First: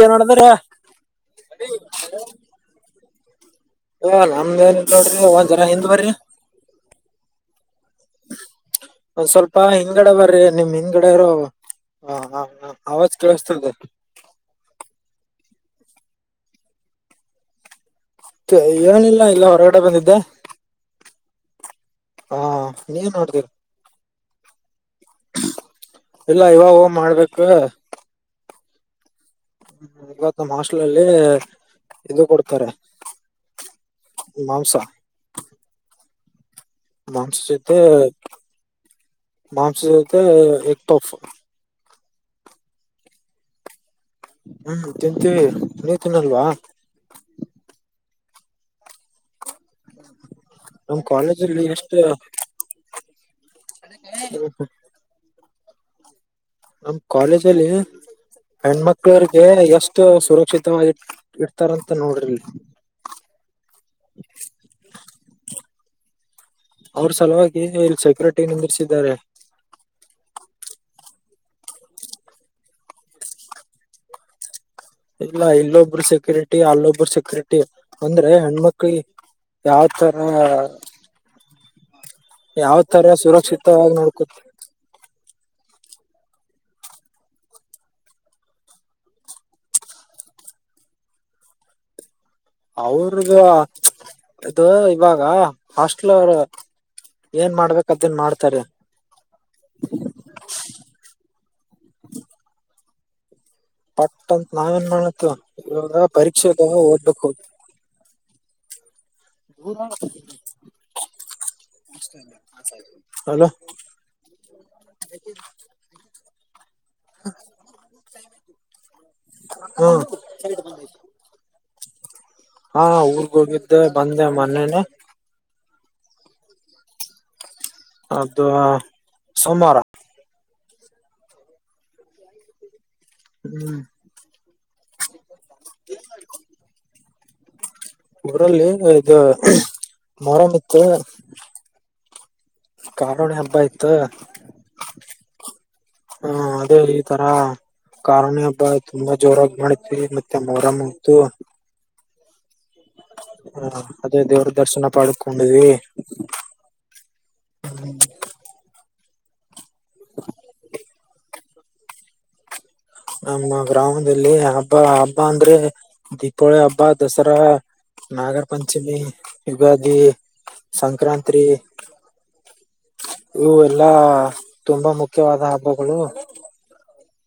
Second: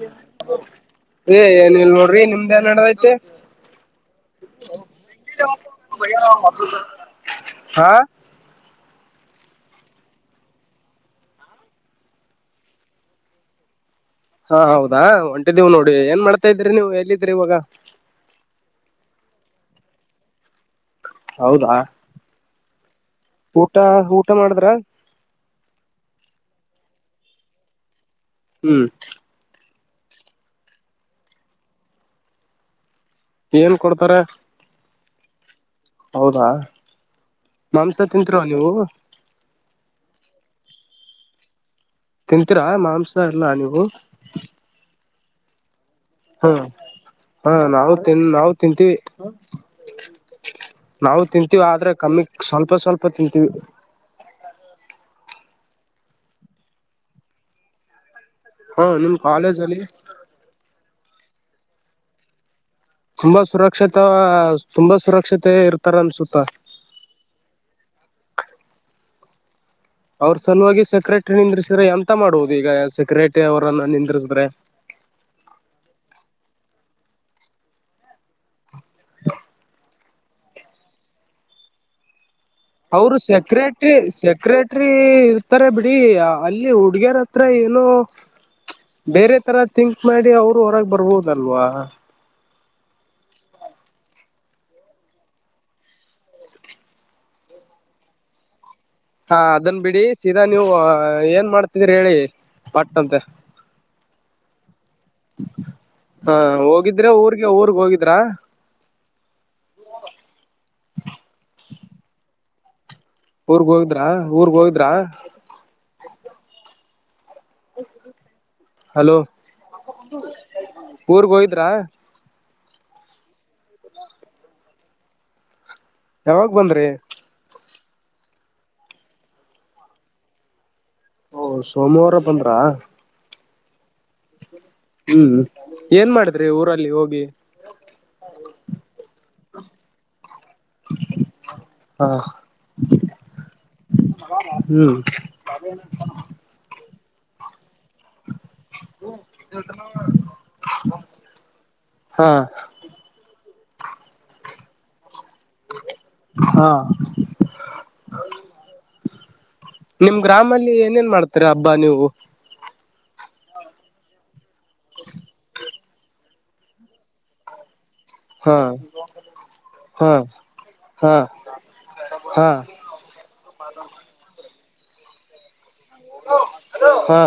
ಏನ್ ನೋಡಿದ್ರ ಏನಿಲ್ ನೋಡ್ರಿ ನಿಮ್ದ್ ಏನ್ ನಡದಐತಿ. ಓಹೋ, ! ನಮ್ದ ಎನಿಲ್ ನೋಡ್ರಿ ಒಂದ್ ಜರ ಹಿಂದ್ ಬರ್ರಿ, ಹಾ, ಒಂದ್ ಸ್ವಲ್ಪ ಹಿಂದಗಡೆ ಬರಿ ನಿಮ್ ಹಿಂದ್ಗಡೆರು. ಹಾ, ಹ ಆವಾಜ್ ಕೇಳಸ್ತದೆ. ೀವು್ [unintelligible] ನೋಡಿ ಏನ್ ಮಾಡ್ತಾ ಇದ್ರಿ ನೀವು ಎಲ್ಲಿದ್ರಿ ಇವಾಗ. ಏನಿಲ್ಲ ಇಲ್ಲೆ ಹೊರಗಡೆ ಬಂದಿದ್ದೆ. ಹೌದಾ! ಆ ನೀನ್ ನೋಡ್ತೀರ ಊಟ -ಊಟ ಮಾಡಿದ್ರಾ., ಇಲ್ಲ ಇವಗ ಹೋಗ ಮಾಡ್ಬೇಕ. ಹ್ಮ್ [inaudible] ಹ್ಮ, ಇವತ್ತು ಹಾಸ್ಟೆಲ್ ಅಲ್ಲಿ ಇದು ಕೊಡ್ತಾರೆ. ಏನ್ ಕೊಡ್ತಾರೆ ಮಾಂಸ ಮಾಂಸ ಸತೆ ಮಾಂಸ ತಿಂತೀರ ನೀವು ಮಾಂಸ ಸತೆ ಎ ತೋಫ ತಿಂತೀರಾ ಮಾಂಸ ಎಲ್ಲ ನೀವು ಹ್ಮ್ ತಿಂತ ಹ್ಮ ಹಾ ನಾವು ತಿನ್ ನಾವು ತಿಂತೀವಿ ನಮ್ ನಾವು ತಿಂತೀವಿ ಕಾಲೇಜಲ್ಲಿ ಆದ್ರೆ ಎಷ್ಟು ಕಮ್ಮಿ ಸ್ವಲ್ಪ ಸ್ವಲ್ಪ ತಿಂತೀವಿ ಹ ನಮ್ಮ್ ಕಾಲೇಜಲ್ಲಿ ಹಾ ನಿಮ್ ಹೆಣ್ಮಕ್ಳವಿಗೆ ಕಾಲೇಜ್ ಅಲ್ಲಿ ಎಷ್ಟು ಸುರಕ್ಷಿತವಾಗಿ ಇಡ್ತಾರಂತ ನೋಡ್ರಿ ತುಂಬಾ ಸುರಕ್ಷತ ತುಂಬಾ ಸುರಕ್ಷತೆ ಇರ್ತಾರ ಅನ್ಸುತ್ತ ಅವ್ರ ಸಲುವಾಗಿ ಇಲ್ಲಿ ಸೆಕ್ಯೂರಿಟಿ ನಿಂದಿರ್ಿಸಿದ್ದಾರೆ ಅವ್ರ ಸಲುವಾಗಿ ಸೆಕ್ರೆಟರಿ ನಿಂದ್ರಿಸಿದ್ರೆ ಎಂತ ಮಾಡುವುದು ಈಗ ಸೆಕ್ರೆಟರಿ ಅವರನ್ನ ನಿಂದ್ರಿಸಿದ್ರೆ ಇಲ್ಲ ಇಲ್ಲೊಬ್ಬರು ಸೆಕ್ಯೂರಿಟಿ ಅಲ್ಲೊಬ್ಬರು ಸೆಕ್ಯೂರಿಟಿ ಅಂದ್ರೆ ಹೆಣ್ಮಕ್ಳಿ ಯಾವ ತರ ಯಾವ ತರ ಅವರು ಸೆಕ್ರೆಟ್ರಿ ಸುರಕ್ಷಿತವಾಗಿ ನೋಡ್ಕೊ ಸೆಕ್ರೆಟ್ರ ಹತ್ತಾರೆ ಬಿಡಿ ಅಲ್ಲಿ ಹುಡ್ಗ್ಯರ ಹತ್ರ ಏನು ಬೇರೆ ತರ ತಿಿಂಕ್ ಮಾಡಿ ಅವರು ಹೊರಗ್ ಬರ್ಬೋದಲ್ವಾ ಅವ್ರಗ ಇದು ಇವಾಗ ಹಾಸ್ಟ್ೆಲ್ ಅವರು ಏನ್ ಮಾಡ್ಬೇಕ್ದನ್ ಮಾಡ್ತಾರೆ ಹಾ ಅದನ್ ಬಿಡಿ ಸೀದಾ ನೀವು ಏನ್ ಮಾಡ್ತಿದೀರಿಿ ಹೇಳಿ ಪಟ್ ಅಂತೆ ಪಟ್ಟಂತ ನಾವೇಏನ್ ಮಾಡ್ಲತಿವ ಇವಾಗ ಹ ಪರೀಕ್ಷೆದಾಗ ಹೋಗಿದ್ರೆ ಓದ್ಬೇಕಕ್ ಹೋಗ ಊರ್ಗೆ ಊರ್ಗ್ ಹೋಗಿದ್ರಾ ದ ಊರ್ಗ್ ಹೋಗಿದ್ರ ಊರ್ಗ್ ಹೋಗಿದ್ರ ಹಲೋ ಹ್ಮ ಊರ್ಗೋೋಗಿದ್ರಾ ಹಾ ಊರ್ಗ್ ಹೋಗಿದ್ದೆ ಬಂದೆ ಮೊನೇನೆೇ ಯಾವಾಗ ಬಂದ್ರಿ ಅದು ಸಮಾರ ಓ ಸೋಮವಾರ ಬಂದ್ರ ಹ್ಮ್ ಹ್ಮ್ ಏನ್ ಮಾಡಿದ್ರಿ ಊರಲ್ಲಿ ಹೋಗಿ ಮರಮಕ್ಕೆ ಹ ಕಾಲೋಣಿ ಹಬ್ಬ ಆಯ್ತ ಹ್ಮ್ ಹಾ ಅದೇ ಆ ತರ ಕೋನಿ ಹಬ್ಬ ತುಂಬಾ ಜೋರಾಗಿ ಮಾಡತಿವಿ ಮತ್ತೆ ಮರ್ು ಹಾ ಹಾ ಅದೇ ದೇವ್ರ ದರ್ಶನ ಪಡುತ್ತೆ ಹೊಂಡ ಹಾ ನಿಮ್ ಗ್ರಾಮಲ್ಲಿ ಏನೇನ್ ಮಾಡ್ತಾರೆ ಹಬ್ಬಾ ನೀವು ನಮ್ಮ ಗ್ರಾಮದಲ್ಲಿ ಹಬ್ಬ ಹಬ್ಬ ಅಂದ್ರೆ ದೀಪಾವಳಿ ಹಬ್ಬ ದಸರಾ ನಾಗರ ಹಾ ಪಂಚಮಿ ಯುಗಾದಿ ಹಾ ಹಾ ಸಂಕ್ರಾಂತಿ ಹಾ ಇವು ಎಲ್ಲಾ ತುಂಬಾ ಮುಖ್ಯವಾದ ಹಬ್ಬಗಳು ಹಾ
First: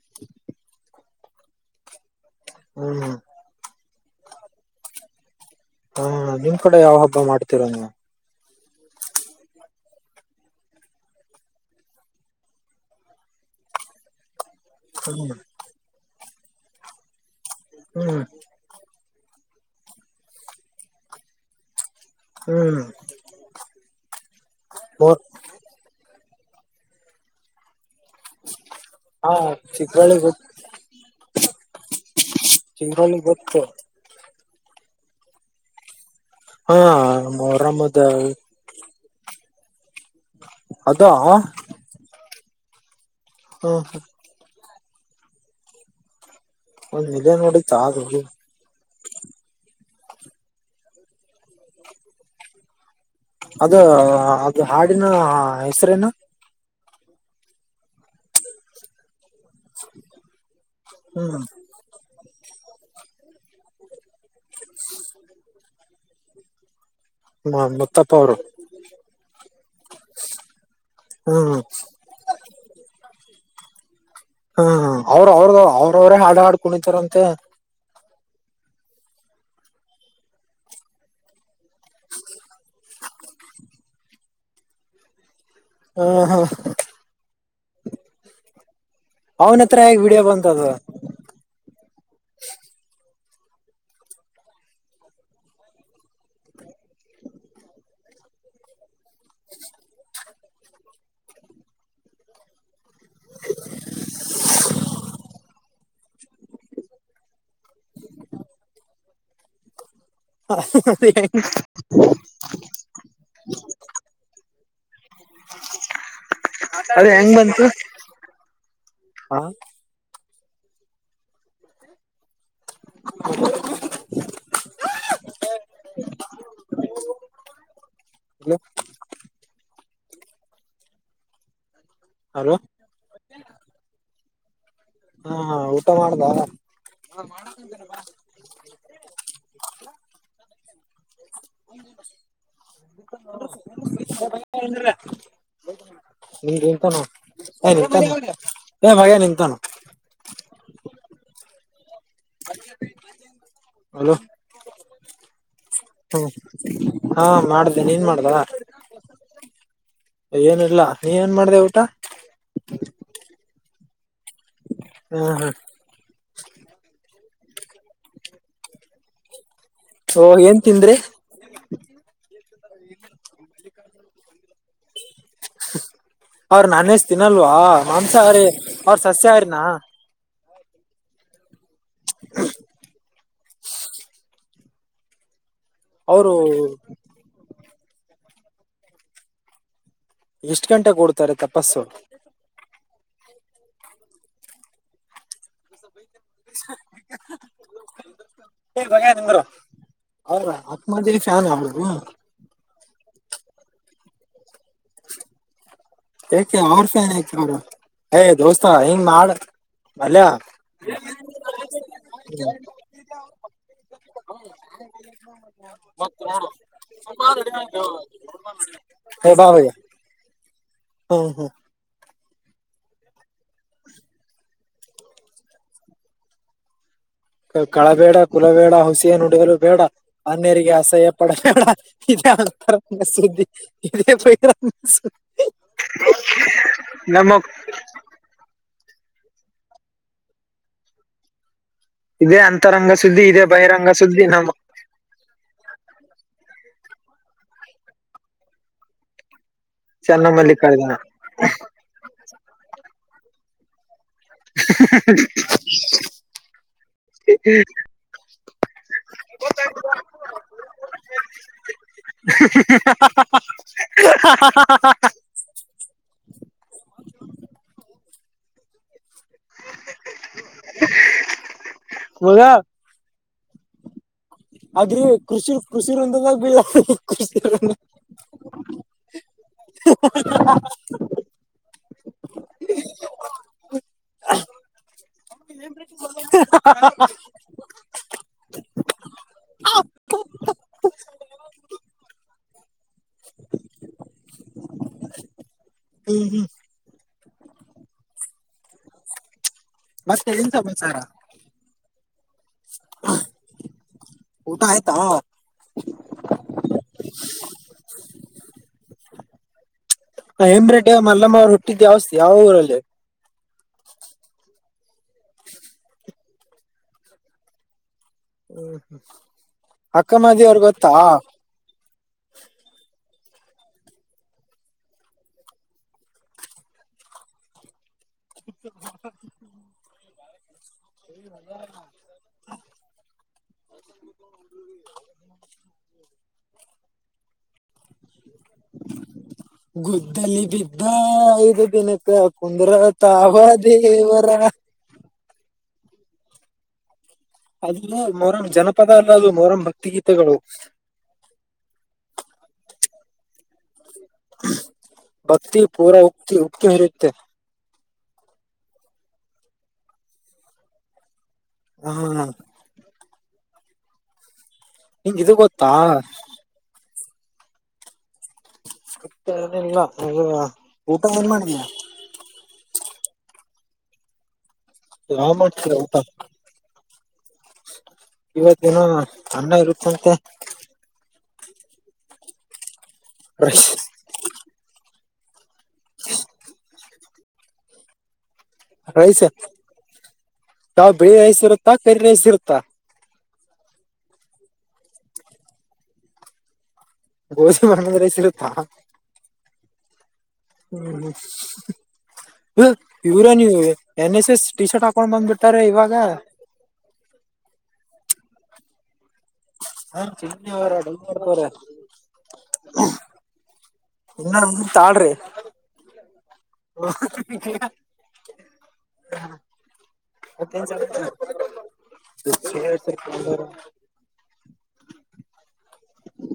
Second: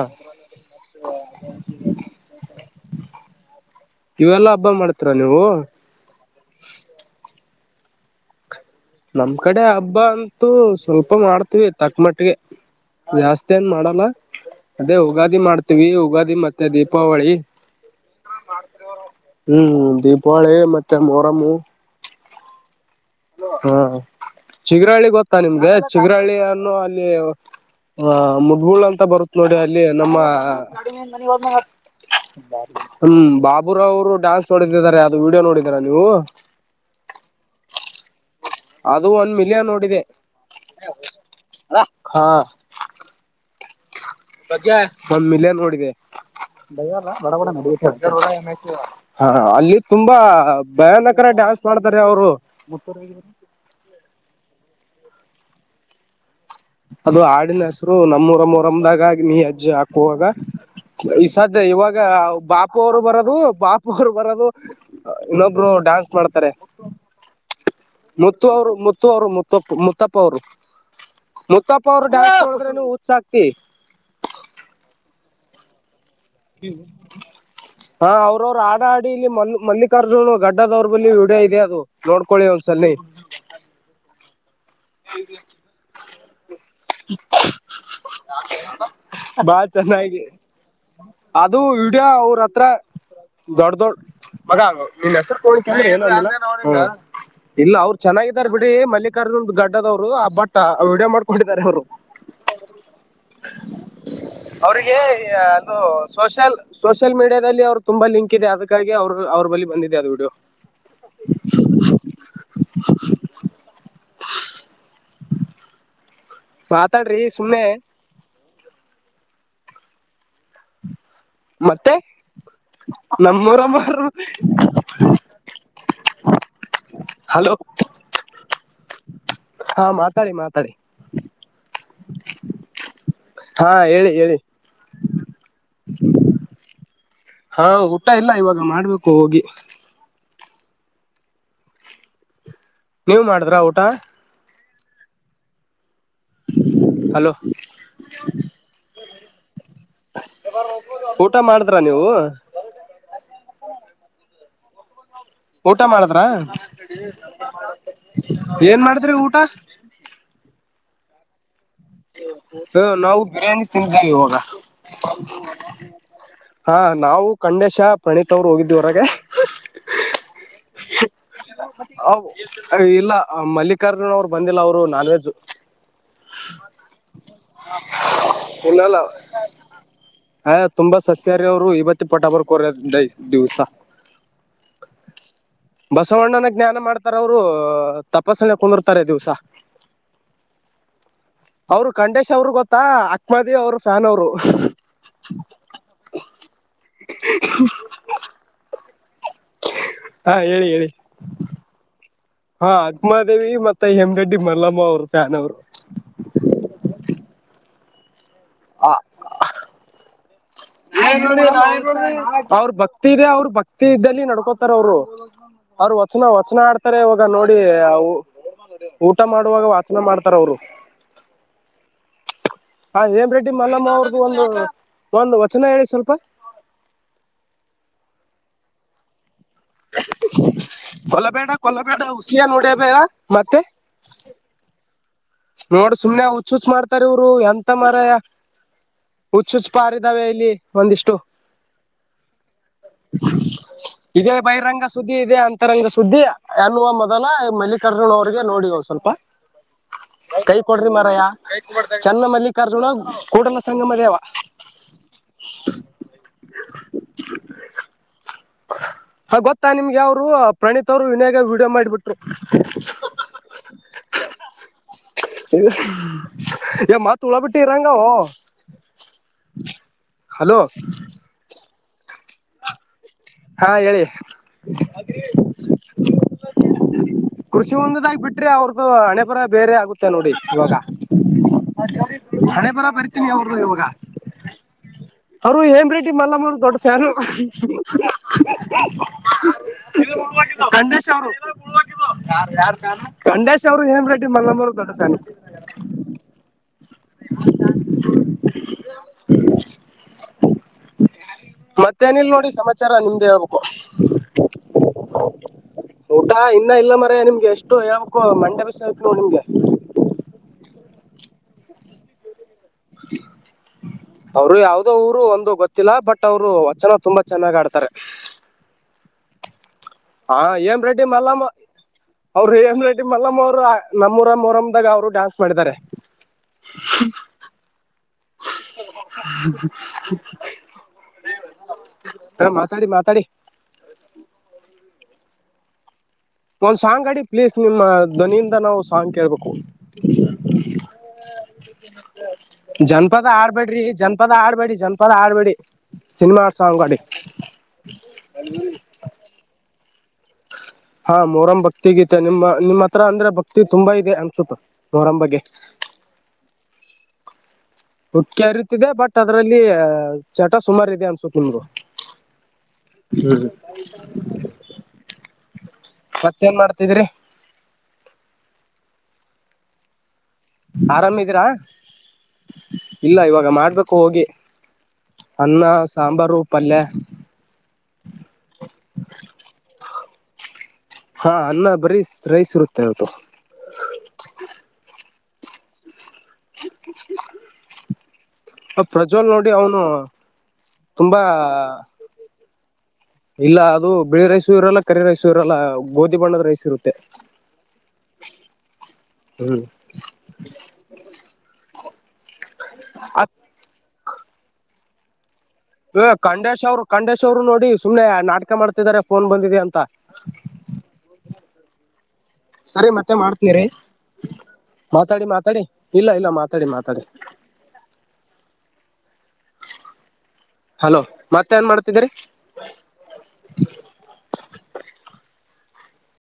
ಹ್ಮ್ ಇವೆಲ್ಲಾ ಹಬ್ಬ ಮಾಡ್ತೀರಾ ನೀವು ಹಾ ನಿಮ್ ಕಡೆ ಯಾವ ಹಬ್ಬ ಮಾಡ್ತಿೀರೋ ನೀವ ನಮ್ ಕಡೆ ಹಬ್ಬ ಅಂತೂ ಸ್ವಲ್ಪ ಮಾಡ್ತವಿ ತಕ್ ಮಟ್ಟಿಗೆ ಜಾಸ್ತಿ ಏನ್ ಮಾಡಲ್ಲ ಅದೇ ಹ್ಮ್ ಯುಗಾದಿ ಮಾಡ್ತೀವಿ ಯುಗಾದಿ ಮತ್ತೆ ದೀಪಾವಳಿ ಹ್ಮ್ ಹ್ಮ್ ದೀಪಾವಳಿ ಮತ್ತೆ ಮೊರಮು ಹ್ಮ್ ಹಾ ಮೊ ಚಿಗರಳ್ಳಿ ಗೊತ್ತಾ ನಿಮ್ಗೆ ಚಿಗರಳ್ಳಿನ್ನು ಅಲ್ಲಿ ಹ ಮುದ್ಗುಳ್ ಅಂತ ಹಾ ಬರುತ್ ನೋಡಿ ಅಲ್ಲಿ ನಮ್ಮ ಚಿತ್ರಳಿ ಗೊತ್ ಚಿತ್ರಳಿ ಹ್ಮ್ ಗೊತ್ತು ಬಾಬುರಾವ್ರು ಡಾನ್ಸ್ ನೋಡಿದಿದ್ದಾರೆ ಯಾವ್ದು ವಿೀಡಿಯೋ ನೋಡಿದೀರ ನೀವು. ಹಾರಾಮದ. ಅದು ಒಂದ ಮಿಲಿಯನ್ ನೋಡಿದೆ ಅದ ಹಾ. ಹ್ಮ ಹ್ಮ. ಬದ್ಯಾ ಒಂದ್ ಮಿಲಿಯನ್ ನೋಡಿದೆ. ಒಂದ್ ವಿಡಿಯೋ ನೋಡಿತ್ತ ಅದು ಅಲ್ಲಿ. ತುಂಬಾ ಭಯಾನಕರ ಡ್ಯಾವೆನ್ಸ್ ಮಾಡ್ತಾರೆ ಅವರು. ಅದ ಅದು ಹಾಡಿನ ಹೆಸ್ರೇನು. ಅದು ಆಡಿನ ಹೆಸರು ನಮ್ಮಊರಮ್ಮರಮ್ದಾಗಗ ನೀ. ಅಜ್ಜಿ ಹಾಕುವಾಗ ಈ ಹ್ಮ್ ಸಾಧ್ಯ ಇವಾಗ ಬಾಪು ಅವರು ಬರೋದು. ಬಾಪು ಅವರು ಬರೋದು ಇನ್ನೊಬ್ರು ಡಾನ್ಸ್ ಮಾಡ್ತಾರೆ. ಮುತ್ತು ಅವರು ಮುತ್ತು ಅವರು ಮುತ್ತಪ್ಪ ಮುತ್ತಪ್ಪ ಅವರು. ಹ್ಮ್ ಮುತ್ತಪ್ಪ ಅವ್ರರು ಡ್ಯಾಸ್ ಹೋ್ರನು ಉತ್ಸ ಆಕ್ತಿ. ಹಾ ಅವ್ರ ಅವ್ರದ ಅವ್ರ ಅವ್ರೇ ಹಾಡು ಹಾಡ್ ಕುೊಂಡಿತಾರಂತೆ. ಅವ್ರರು ಆಡ ಆಡಿ ಇಲ್ಲಿ ಮ ಮಲ್ಲಿಕಾರ್ಜುನ ಗಡ್ಡದವ್ರ ಬಲ್ಲಿ ವಿಡಿಯೋ ಇದೆ ಅದು ನೋಡ್ಕೊಳ್ಳಿ ಒಂದ್ಸಲಿ. [unintelligible] ಹ. ಹಾ ಹಾ. ಬಾ ಅವನ ಹತ್ರ ಚೆನ್ನ. ಹೇಗ್ ವಿಡಿಯೋ ಬಂತದ ಅದು ಇಡ್ಯ ಅವ್ರ ಹತ್ರ. ದೊಡ್ ದೊಡ್ ಮಗ ನಿನ್ ಹೆಸರುೋಗ್ರ ಏ. ಇಲ್ಲ ಅವ್ರು ಚೆನ್ನಾಗಿದ್ದಾರೆ ಬಿಡಿ ಮಲ್ಲಿಕಾರ್ಜುನ್ ಗಡ್ಡದವ್ರು ಆ ಬಟ್ಟ ವಿಡಿಯೋ ಮಾಡ್ಕೊಂಡಿದಿದ್ದಾರೆ ಅವ್ರು. [unintelligible] ಅವ್ರಿಗೆ ಅದು ಸೋಷಿಯಲ್ ಸೋಷಿಯಲ್ ಮೀಡಿಯಾದಲ್ಲಿ ಅವರು ತುಂಬಾ ಲಿಂಕ್ ಇದೆ ಅದಕ್ಕಾಗಿ ಅವ್ರ ಅವ ಬ. ಬಂದಿದೆದು. ಹ. ಅದ ಮಾತಾಡ್ರಿ ಹೆಂಗ ಸುಮ್ನೆ ಬಂತು ಹ. ಮತ್ತೆ ನಮ್ಮೂರಮ್ಮ. ಹಲೋ ಹಲೋ ಹಾ ಮಾ. ತಾರಿ ಮಾತಾರಿ. ಹಲೋ. ಹಾ ಹೇಳಿ ಹೇಳಿ. ಹಾ ಊಟ ಮಾಡ್ದ. ಹಾ ಊಟ ಇಲ್ಲ ಇವಾಗ ಮಾಡ್ಬೇಕು ಹೋಗಿ. [unintelligible] ನೀವ್ ಮಾಡಿದ್ರ ಊಟ ನಿ ನಿಂತಾನ ಹಲೋ ಏ ನಿಂತಾನ ಏ ಭಯ ನಿಂತಾನು. ಊಟ ಮಾಡಿದ್ರ ನೀವು. ಹಲೋ. ಊಟ ಮಾಡಿದ್ರ ಹ್ಮ ಹಾ ಮಾಡ್ದ ನೀನ್ ಮಾಡ್ದ. ಏನ್ ಮಾಡಿದ್ರಿ ಊಟ ಏನ ಇಿಲ್ಲ ನೀ ಏನ್ ಮಾಡ್ದವು. ಹ ನಾವು ಬಿರಿಾನಿ ತಿಿಂದೇವಿ. ಹ್ಮ್ ಹ್ಮ್ ಹಾ ನಾವು. ಖಂಡೇಶ ಪ್ರಣೀತ್ ಅವ್ರು ಹೋಗಿದ್ವಿ ಹೊರಗೆ. ಓ ಏನ್ ತಿಂದ್ರಿ. ಇಲ್ಲ ಮಲ್ಲಿಕಾರ್ಜುನ್ ಅವರು ಬಂದಿಲ್ಲ ಅವ್ರು ನಾನ್ ವೆಜ್. ಅವ್ರ ನಾನಷ್ಟ ತಿಿನಲ್ವಾ ಮಾಂಸ ಅವ್ರ ಅವ್ರ ತಿನ್ನಲ್ಲ ಸಸ್ಯ ಅವ್ರನಾ. ಹ ತುಂಬಾ ಸಸ್ಯಾರ ಅವರು ಇವತ್ತ ಪಟ ಬರ್ಕೋರ ದಿವ್ಸ. ಅವರು ಬಸವಣ್ಣನ ಜ್ಞಾನ ಮಾಡ್ತಾರ ಅವ್ರು ತಪಸ್ಸನ ಕುಂದಿರ್ತಾರೆ ದಿವ್ಸ. ಎಷ್ಟು ಗಂಟೆ ಕೊಡ್ತಾರೆ ತಪಸ್ಸು. ಮತ್ತಾ ಅಕ್ಮದಿ ಅವರು ಫ್ಯಾನ್ ಅವರು. [unintelligible] ಹಾ ಅವ್ರ ಹೇಳಿ ಹೇಳಿ ಆತ್ಮಹತ್ತೆಗೆ ಫನ್ ನೀವು ಉಮಾದೇವಿ ಮತ್ತೆ ಹೆಮರೆಡ್ಡಿ ಮಲ್ಲಮ್ಮ ಅವರು ಫ್ಯಾನ್ ಅವರು ಯಾಕೆ ಅವ್ರ ಫ್ಯಾನ್ ಏ ದೋಸ್ತಾ ಹೆಂಗ್ ಮಾಡ ಹೆಲೋ [unintelligible] ಅವ್ರ ಭಕ್ತಿ ಇದೆ ಅವ್ರ ಭಕ್ತಿ ಇದ್ದಲ್ಲಿ ನಡ್ಕೋತಾರ ಅವರು ಅವ್ರ ವಚನ ವಚನ ಆಡ್ತಾರೆ ಇವಾಗ ನೋಡಿ ಊಟ ಮಾಡುವಾಗ ವಾಚನ ಮಾಡ್ತಾರ ಅವ್ರು ಹವ್ದು ಹೇಮಾರೆಡ್ಡಿ ಮಲ್ಲಮ್ಮ ಅವ್ರ್ದು ಒಂದು ಒಂದು ವಚನ ಹೇಳಿ ಸ್ವಲ್ಪ ಕಳಬೇಡ ಕುಲಬೇಡ ಹುಸಿಯ ನಡಿಯಲು ಬೇಡ ಅನ್ಯರಿಗೆ ಅಸಹ್ಯ ಪಡ ಕೊಲ್ಲಬೇಡ ಬೇಡ ಕೊಲ್ಲಬೇಡ ಹುಸಿಯ ಇದಂತ ನೋಡಬೇಡ ಸುದ್ದಿ ಮತ್ತೆ [inaudible] ನೋಡ್ ಸುಮ್ನೆ ಹುಚ್ಚುಚ್ ಮಾಡ್ತಾರ ಇವರು ನಮ್ಮ ಎಂತ ಮಾರಾಯ ಹುಚ್ಚುಚ್ ಪಾರಿದಾವೆ ಇಲ್ಲಿ ಒಂದಿಷ್ಟು ಇದೆ ಅಂತ ಇದೆ ಬಹಿರಂಗ ಸುದ್ದಿ ಇದೆ ಅಂತರಂಗ ಸುದ್ದಿ ಅನ್ನುವ ಮ ದಲ್ಲ ಮಲ್ಲಿಕಾರ್ಜುನ ಅವ್ರಿಗೆ ನೋಡಿ ಅವ ಸ್ವಲ್ಪ ಚೆನ್ನ ಕೈ ಕೊಡ್ರಿ ಮಲ್ಲಿಕಾರ್ಜುನ ಮರೆಯ ಚನ್ನ ಮಲ್ಲಿಕಾರ್ಜುನ ಕೂಡಲ ಸಂಗಮ ದೇವ ಹ ಗೊತ್ತಾ ನಿಮ್ಗೆ ಅವಾವ್ರು ಪ್ರಣೀತ್ ಅವ್ರು ವನ್ಯಾಗ ವಿಡಿಯೋ ಮಾಡಿಬಿಟ್ರು [unintelligible] ಓ ಮತ ಹೊಲತುಳಬಟ್ಟಿ ಇರಾಂಗರೋ ಹಲೋ ಮಗ ಹಾ ಹೇಳಿ ಅದ್ರಿ ಕೃಷಿ ಕೃಷಿ ವೃಂದದಾಗ ಬೀಳ ವೃಂದ. ಕೃಷಿ ಒಂದದಾಗಿಬ ಬಿಟ್ರಿ ಅವ್ರ್ದು ಹಣೆಬರ ಬೇರೆ ಆಗುತ್ತೆ ನೋಡಿ ಇವಾಗ ಹಣೆಬರ ಬರಿತೀನಿ ಅವ್ರ ಇವಾಗ [inaudible] ಅವರು ಹೇಮಾರೇಟಿ ಮಲ್ಲಮ್ಮ ಅವರು ದೊಡ್ಡ ಫ್ಯಾನು [inaudible] [unintelligible] ಗಂಡೇಶ್ ಅವರು ಯಾರ್ ಯಾರು ಫನ್ ಗಂಡೇಶ್ ಅವರು ಹೇಮ್ರೆಡಿ ಮಲ್ಲಮ್ಮರು ದೊಡ್ಡ ಫನ್ [inaudible] ಮತ್ತೆ ಏನ್ ಸಮಾಚಾರ ಮತ್ತೆ ಏನು ಇಲ್ಲ ನೋಡಿ ಸಮಾಚಾರ ನಿಮ್ದೇ ಹೇಳ್ಬೇಕು ಊಟ ಆಯ್ತಾ ಊಟ ಇನ್ನ ಇಲ್ಲ ಮಾರಾಯ ನಿಮ್ಗೆ ಎಷ್ಟು ಹೇಳ್ಕು ಮಂಡೆ ಬಿಸ ಆತ ನೋ ನಿಮ್ಗೆ [inaudible] ಹೆಂಬ್ರೇಟೆ ಮಲ್ಲಮ್ಮ ಅವ್ರು ಹುಟ್ಟಿದ ಯಾವಸ್ಥತಿ ಯಾವ ಊರಲ್ಲಿ ಅವರು ಯಾವದೋ ಊರು ಒಂದು ಗೊತ್ತಿಲ್ಲ ಬಟ್ ಅವ್ರು ವಚನ ತುಂಬಾ ಚೆನ್ನಾಗ್ ಆಡ್ತಾರೆ ಹ್ಮ್ ಹ್ಮ್ ಹಾ ಏಮರೆಡ್ಡಿ ಮಲ್ಲಮ್ಮ ಅವ್ರ ಏಮರೆಡಿ ಮಲ್ಲಮ್ಮ್ ಅವರು ನಮ್ಮೂರ ರಮ್ದಾಗ ಅವರು ಡಾನ್ಸ್ ಮಾಡಿದ್ದಾರೆ [unintelligible] ಹ ಮಾತಾಡಿ ಮಾತಾಡಿ [inaudible] ಒಂದ್ ಸಾಂಗ್ ಅಡೆ ಪ್ಲೀಸ್ ನಿಮ್ಮ ಧ್ನಿಯಿಂದ ನಾವು ಸಾಂಗ್ ಕೇಳ್ಬೇಕು ಗುದ್ದಲಿ ಬಿದ್ದ ಐದು ದಿನಕ್ಕ ಕುಂದ್ರ ಜನ ಜನಪದ ತಾವ ಆಡ್ಬೇಡ್ರಿ ಜನಪದ ದೇವರ ಆಡ್ಬೇಡಿ ಜನಪದ ಆಡ್ಬೇಡಿ ಸಿನಿಮಾ ಸಂಗ್ ಅಡಿ ಅದು ಮೊರಮ್ ಜನಪದ ಅಲ್ಲದು ಮೋರಮ್ ಭಕ್ತಿ ಗೀತೆಗಳು ಹಾ ಮೊಹರಂ ಭಕ್ತಿ ಗೀತೆ ನಿಮ್ಮ ನಿಮ್ಮ್ ಹತ್ರ ಅಂದ್ರೆ ಭಕ್ತಿ ತುಂಬಾ ಇದೆ ಅನ್ಸುತ್ತ ಮೊಹರಂ ಬಗ್ಗೆ ಭಕ್ತಿ ಪೂರಾ ಉಕ್ತಿ ಉಕ್ತಿ ಹರಿಯತ್ತೆ ಉಟ್ಟಕಿ ಅರಿತಿದೆ ಬಟ್ ಅದ್ರಲ್ಲಿ ಚಟ ಸುಮಾರು ಇದೆ ಅನ್ಸುತ್ತೆ [unintelligible] ಹ್ಮ್ ನಿಂಗ್ ಇದು ಗೊತ್ತಾ ಮತ್ತೇನ್ ಮಾಡ್ತಿದ್ರಿ [unintelligible] ಊಟ ಏನ್ ಆರಾಮಿದೀರಾ ಮಾಡಿದ್ಯ ಇಲ್ಲ ಇವಾಗ ಮಾಡ್ಬೇಕು ಹೋಗಿ ಯಾವ ಅನ್ನ ಮಾಡ್ತೀರ ಊಟ ಸಾಂಬಾರು ಪಲ್ಯ. ಇವತ್ತ ದಿನ ಅಣ್ಣ ಇರುತ್ತಂತೆ. ಹಾ ಅನ್ನ ಬರೀ ರೈಸ್ ಇರುತ್ತೆ ಇವ್ತ್. ರೈಸ್ [inaudible] [inaudible] ಹ ರೈಸ್ ಪ್ರಜ್ವಲ್ ನೋಡಿ ಅವನು ಯಾವ ಬಿಳಿ ತುಂಬಾ. ರೈಸ್ ಇರುತ್ತಾ ಕರಿ ರೈಸ್ ಇರುತ್ತಾ ಇಲ್ಲ ಅದು ಬಿಳಿ ರೈಸು ಇರಲ್ಲ ಕರಿ ರೈಸು ಇರಲ್ಲ ಗೋಧಿ ಬಣ್ಣದ ರೈಸ್ ಇರುತ್ತೆ. ಗೋಜಿ ಮಣ್ಣಂದ್ ರೈಸಿರುತ್ತಾ. ಹ್ಮ್ ಹ ಇವರ ನೀ N S S T shirt ಹಾಕೊಂಡ್ ಬಂದ್ಬಿಟ್ಟು. ಹ ಖಂಡೇಶ್ ಅವ್ರು ಖಂಡೇಶ್ ಅವ್ರು ನೋಡಿ ಸುಮ್ನೆ ನಾಟಕ ಮಾಡ್ತಿದಿದ್ದಾರೆ. [inaudible] ಸರಿ ಮತ್ತೆ ಮಾಡ್ತನಿರಿ. ಇನ್ನ ತಾಳ್ರಿ ಮಾತಾಡಿ ಮಾತಾಡಿ ಇಲ್ಲ ಇಲ್ಲ ಮಾತಾಡಿ ಮಾತಾಡಿ. ಹಲೋ [inaudible] ಮತ್ತೆ ಏನ್ ಮಾಡ್ತಿದೀರಿ [inaudible] [inaudible]